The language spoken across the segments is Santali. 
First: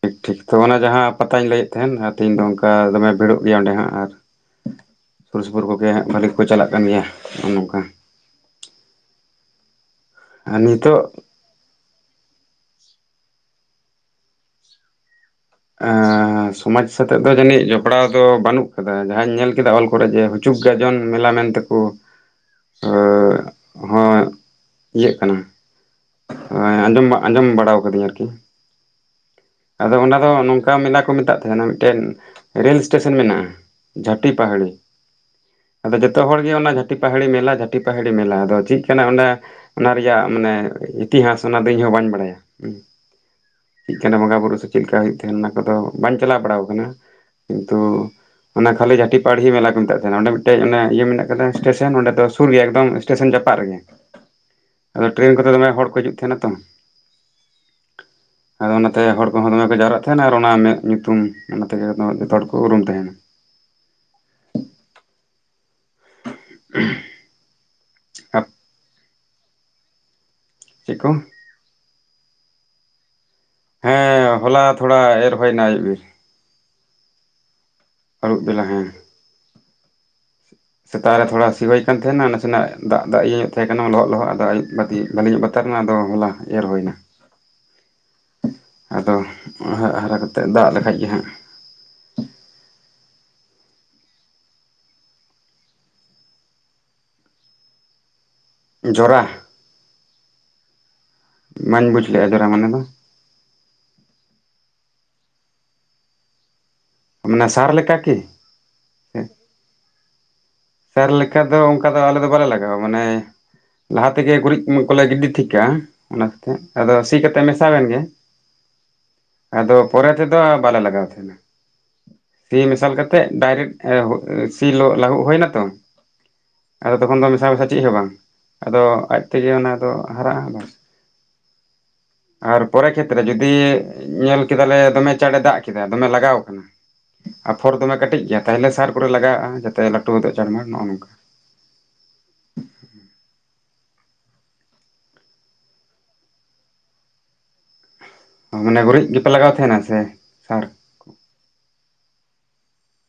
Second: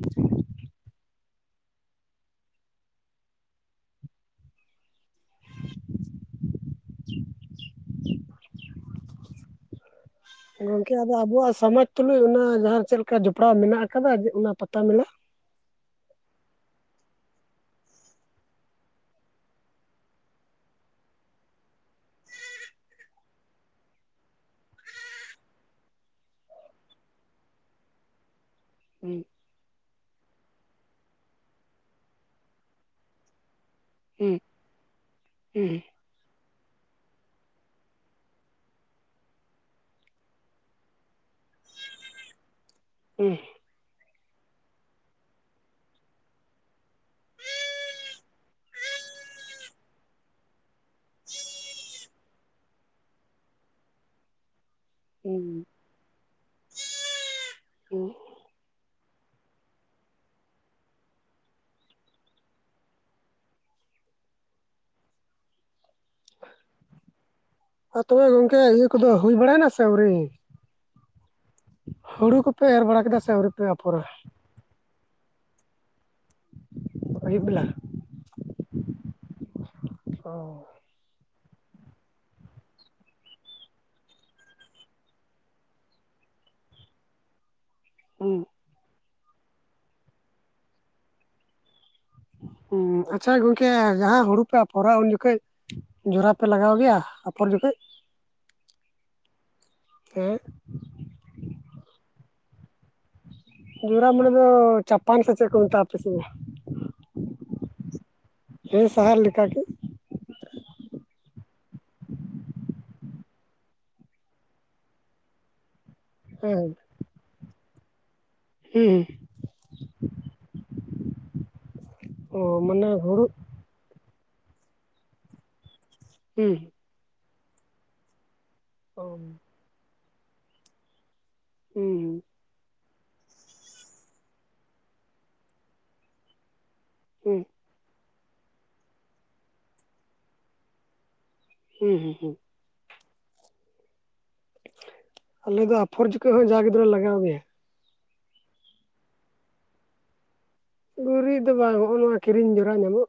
ᱴᱷᱤᱠ ᱴᱷᱤᱠ ᱛᱚ ᱚᱱᱟ ᱡᱟᱦᱟᱸ ᱯᱟᱛᱟᱧ ᱞᱟᱹᱭᱮᱫ ᱛᱟᱦᱮᱱ ᱛᱮᱦᱮᱧ ᱫᱚ ᱚᱱᱠᱟ ᱫᱚᱢᱮ ᱵᱷᱤᱲᱚᱜ ᱜᱮᱭᱟ ᱚᱸᱰᱮ ᱦᱟᱸᱜ ᱟᱨ ᱥᱩᱨ ᱥᱩᱯᱩᱨ ᱠᱚᱜᱮ ᱵᱷᱟᱹᱞᱤ ᱠᱚ ᱪᱟᱞᱟᱜ ᱠᱟᱱ ᱜᱮᱭᱟ ᱱᱚᱝᱠᱟ ᱟᱨ ᱜᱚᱝᱠᱮ ᱱᱤᱛᱚᱜ ᱟᱫᱚ ᱟᱵᱚᱣᱟᱜ ᱥᱚᱢᱟᱡᱽ ᱛᱩᱞᱩᱡ ᱚᱱᱟ ᱡᱟᱦᱟᱸ ᱪᱮᱫ ᱞᱮᱠᱟ ᱡᱚᱯᱲᱟᱣ ᱢᱮᱱᱟᱜ ᱟᱠᱟᱫᱟ ᱚᱱᱟ ᱯᱟᱛᱟ ᱢᱮᱞᱟ ᱟᱻ ᱥᱚᱢᱟᱡᱽ ᱥᱟᱛᱮ ᱫᱚ ᱡᱟᱹᱱᱤᱡ ᱡᱚᱯᱲᱟᱣ ᱫᱚ ᱵᱟᱹᱱᱩᱜ ᱟᱠᱟᱫᱟ ᱡᱟᱦᱟᱸᱧ ᱧᱮᱞ ᱠᱮᱫᱟ ᱚᱞ ᱠᱚᱨᱮ ᱡᱮ ᱦᱩᱪᱩᱜ ᱜᱟᱡᱚᱱ ᱢᱮᱞᱟ ᱢᱮᱱᱛᱮ ᱚᱜ ᱟᱻ ᱤᱭᱟᱹᱜ ᱠᱟᱱᱟ, ᱦᱮᱸ ᱟᱸᱡᱚᱢ ᱟᱸᱡᱚᱢ ᱵᱟᱲᱟ ᱠᱟᱹᱫᱤᱧ ᱟᱨᱠᱤ, [unintelligible] ᱟᱫᱚ ᱚᱱᱟ ᱫᱚ ᱱᱚᱝᱠᱟ ᱢᱮᱞᱟ ᱠᱚ ᱢᱮᱛᱟᱜ ᱛᱟᱦᱮᱸᱱᱟ ᱢᱤᱫᱴᱮᱱ ᱨᱮᱹᱞ ᱮᱥᱴᱮᱥᱚᱱ ᱢᱮᱱᱟᱜᱼᱟ, ᱡᱷᱟᱴᱤᱯᱟᱦᱲᱤ ᱟᱫᱚ ᱡᱚ ᱛᱚ ᱦᱚᱲ ᱜᱮ ᱚᱱᱟ ᱡᱷᱟᱴᱤ ᱯᱟᱦᱟᱲᱤ ᱢᱮᱞᱟ ᱡᱷᱟᱹᱴᱤ ᱯᱟᱦᱟᱲᱤ ᱢᱮᱞᱟ ᱟᱫᱚ ᱪᱮᱫ ᱠᱟᱱᱟ ᱚᱱᱟ ᱚᱱᱟ ᱨᱮᱭᱟᱜ ᱢᱟᱱᱮ ᱤᱛᱤᱦᱟᱥ ᱚᱱᱟ ᱫᱚ ᱤᱧᱦᱚᱸ ᱵᱟᱹᱧ ᱵᱟᱲᱟᱭᱟ ᱦᱩᱸ [unintelligible] ᱪᱮᱫ ᱠᱟᱱᱟ ᱵᱚᱸᱜᱟ ᱵᱩᱨᱩ ᱥᱮ ᱪᱮᱫᱠᱟ ᱦᱩᱭᱩᱜ ᱛᱟᱸᱦᱮᱱᱟ ᱚᱱᱟ ᱠᱚᱫᱚ ᱵᱟᱝᱧ ᱪᱟᱞᱟᱣ ᱵᱟᱲᱟ ᱠᱟᱱᱟ, ᱠᱤᱱᱛᱩ ᱚᱱᱟ ᱠᱷᱟᱹᱞᱤ ᱡᱷᱟᱹᱴᱤ ᱯᱟᱦᱟᱲᱦᱤ ᱢᱮᱞᱟ ᱠᱚ ᱢᱮᱛᱟᱜ ᱛᱟᱦᱮᱱᱟ ᱚᱸᱰᱮ ᱢᱤᱫᱴᱮᱡ ᱚᱱᱮ ᱤᱭᱟᱹ ᱢᱮᱱᱟᱜ ᱠᱟᱫᱟ ᱮᱥᱴᱮᱥᱚᱱ ᱚᱸᱰᱮ ᱫᱚ ᱥᱩᱨ ᱜᱮ ᱮ ᱮᱥᱴᱮᱥᱚᱱ ᱡᱟᱯᱟᱜ ᱨᱮᱜᱮ, ᱟᱫᱚ ᱴᱨᱮᱹᱱ ᱠᱚᱛᱮ ᱫᱚᱢᱮ ᱦᱚᱲ ᱠᱚ ᱦᱤᱡᱩᱜ ᱛᱟᱦᱮᱸᱱᱟ ᱛᱚ᱾ ᱟᱫᱚ ᱚᱱᱟᱛᱮ ᱦᱚᱲ ᱠᱚᱦᱚᱸ ᱫᱚᱢᱮ ᱠᱚ ᱡᱟᱣᱨᱟᱜ ᱛᱟᱦᱮᱱᱟ ᱟᱨ ᱚᱱᱟ ᱢᱮᱫ ᱧᱩᱛᱩᱢ ᱚᱱᱟ ᱛᱮᱜᱮ ᱡᱚᱛᱚ ᱦᱚᱲ ᱠᱚ ᱩᱨᱩᱢ ᱛᱟᱦᱮᱱᱟ᱾ ᱛᱚᱵᱮ ᱜᱚᱝᱠᱮ ᱤᱭᱟᱹ ᱠᱚᱫᱚ ᱦᱩᱭ ᱵᱟᱲᱟᱭᱮᱱᱟ ᱥᱮ ᱟᱹᱣᱨᱤ? ᱪᱮᱫ ᱠᱚ? ᱦᱩᱲᱩ ᱠᱚᱯᱮ ᱮᱨ ᱵᱟᱲᱟ ᱠᱮᱫᱟ ᱥᱮ ᱟᱹᱣᱨᱤ? ᱯᱮ ᱟᱯᱷᱚᱨᱟ ᱦᱮᱸ ᱦᱚᱞᱟ ᱛᱷᱚᱲᱟ ᱮᱨ ᱦᱩᱭᱮᱱᱟ ᱟᱹᱭᱩᱵ ᱵᱮᱨ᱾ ᱟᱹᱭᱩᱵ ᱵᱮᱲᱟ᱾ ᱟᱹᱨᱩᱵ ᱵᱮᱞᱟ ᱦᱮᱸ᱾ ᱚ ᱥᱮᱛᱟᱜ ᱨᱮ ᱛᱷᱚᱲᱟ ᱥᱤ ᱦᱩᱭ ᱠᱟᱱ ᱛᱟᱦᱮᱸᱱᱟ ᱱᱟᱥᱮᱱᱟᱜ ᱫᱟᱜ ᱫᱟᱜ ᱤᱭᱟᱹ ᱧᱚᱜ ᱛᱟᱦᱮᱸ ᱠᱟᱱᱟ ᱞᱚᱦᱚᱫ ᱞᱚᱦᱚᱫ [unintelligible] ᱵᱷᱟᱞᱤᱧᱚᱜ ᱵᱟ [unintelligible] ᱟᱫᱚ ᱦᱚᱞᱟ ᱮᱨ ᱦᱩᱭᱱᱟ᱾ ᱦᱩᱸ, ᱟᱫᱚ ᱦᱟ ᱦᱟᱨᱟ ᱠᱟᱛᱮᱜ ᱫᱟᱜ ᱞᱮᱠᱷᱟᱡ ᱜᱮ ᱦᱟᱸᱟᱜ, ᱦᱩᱸ ᱟᱪᱪᱷᱟ ᱜᱚᱝᱠᱮ ᱡᱟᱦᱟᱸ ᱦᱩᱲᱩ ᱯᱮ ᱟᱯᱷᱚᱨᱟ ᱩᱱ ᱡᱚᱠᱷᱚᱡ ᱡᱚᱨᱟ ᱯᱮ ᱞᱟᱜᱟᱣ ᱜᱮᱭᱟ ᱟᱯᱷᱚᱨ ᱡᱚᱠᱷᱚᱡ? ᱡᱚᱨᱟ? ᱦᱮᱸ ᱵᱟᱹᱧ ᱵᱩᱡᱞᱼᱟ ᱡᱚᱨᱟ ᱢᱟᱱᱮ ᱫᱚ᱾ ᱡᱩᱨᱟ ᱢᱟᱱᱮ ᱫᱚ ᱪᱟᱯᱟᱱ ᱥᱮ ᱪᱮᱫ ᱠᱚ ᱢᱮᱛᱟᱜᱟ ᱟᱯᱮ ᱥᱮᱫ ᱫᱚ᱾ ᱢᱟᱱᱮ ᱥᱟᱨ ᱞᱮᱠᱟ ᱠᱤ? ᱦᱮᱸ ᱥᱟᱦᱟᱨ ᱞᱮᱠᱟᱜᱮ᱾ ᱥᱟᱨ ᱞᱮᱠᱟ ᱫᱚ ᱚᱱᱠᱟ ᱫᱚ ᱟᱞᱮᱫᱚ ᱵᱟᱞᱮ ᱞᱟᱜᱟᱣᱟ ᱢᱟᱱᱮ ᱞᱟᱦᱟ ᱛᱮᱜᱮ ᱜᱩᱨᱤᱡ ᱠᱚᱞᱮ ᱜᱤᱰᱤ ᱴᱷᱤᱠ ᱠᱟᱜᱼᱟ, ᱚᱱᱟᱛᱮ ᱦᱮᱸ ᱟᱫᱚ ᱥᱤ ᱠᱟᱛᱮ ᱢᱮᱥᱟᱣᱮᱱ ᱜᱮ, ᱦᱩᱸ᱾ ᱟᱫᱚ ᱯᱚᱨᱮ ᱛᱮᱫᱚ ᱵᱟᱞᱮ ᱞᱟᱜᱟᱣ ᱛᱟᱦᱮᱸᱱᱟ᱾ ᱚ ᱥᱤ ᱢᱟᱱᱮ ᱢᱮᱥᱟᱞ ᱠᱟᱛᱮ ᱦᱩᱲᱩ ᱰᱟᱭᱨᱮᱠᱴ ᱥᱤ ᱞᱟᱹᱦᱩᱫ ᱦᱩᱭ ᱱᱟᱛᱚ ᱦᱩᱸ ᱦᱩᱸ᱾ ᱟᱫᱚ ᱛᱚᱠᱷᱚᱱ ᱫᱚ ᱢᱮᱥᱟ ᱢᱮᱥᱟ ᱪᱮᱫ ᱦᱚᱸ ᱵᱟᱝ ᱟᱫᱚ ᱟᱡ ᱦᱩᱸ ᱛᱮᱜᱮ ᱚᱱᱟ ᱫᱚ ᱦᱟᱨᱟᱜᱼᱟ ᱵᱟᱥ᱾ ᱦᱩᱸ ᱦᱩᱸ᱾ ᱟᱨ ᱯᱚᱨᱮ ᱠᱷᱮᱛᱨᱮ ᱡᱩᱫᱤ ᱧᱮᱞ ᱠᱮᱫᱟᱞᱮ ᱫᱚᱢᱮ ᱪᱟᱬᱮ ᱫᱟᱜ ᱠᱮᱫᱟ ᱫᱚᱢᱮ ᱞᱟᱜᱟᱣ ᱟᱠᱟᱱᱟ, ᱦᱩᱸ᱾ ᱟᱯᱷᱚᱨ ᱫᱚᱢᱮ ᱠᱟᱹᱴᱤᱡ ᱜᱮᱭᱟ ᱛᱟᱦᱚᱞᱮ ᱥᱟᱨ ᱠᱚᱨᱮ ᱞᱟᱜᱟᱣᱼᱟ ᱡᱟᱛᱮ ᱞᱟᱹᱴᱩ ᱜᱫᱚᱜ ᱪᱟᱲᱢᱟᱨ ᱱᱚᱜᱼᱚ ᱱᱚᱝᱠᱟ᱾ ᱦᱩᱸ ᱦᱩᱸ ᱦᱩᱸ᱾ ᱟᱞᱮ ᱫᱚ ᱟᱯᱷᱚᱨ ᱡᱚᱠᱷᱚᱡ ᱦᱚᱸ ᱡᱟ ᱜᱤᱫᱽᱨᱟᱹ ᱞᱟᱜᱟᱣ ᱜᱮᱭᱟ᱾ ᱢᱟᱱᱮ ᱜᱩᱨᱤᱡ ᱜᱮᱯᱮ ᱞᱟᱜᱟᱣ ᱛᱟᱦᱮᱱᱟ ᱥᱮ ᱥᱟᱨ? ᱜᱩᱨᱤᱡ ᱫᱚ ᱵᱟᱝ ᱦᱚᱜᱼᱚ ᱱᱚᱣᱟ ᱠᱤᱨᱤᱧ ᱡᱚᱨᱟ ᱧᱟᱢᱚᱜ,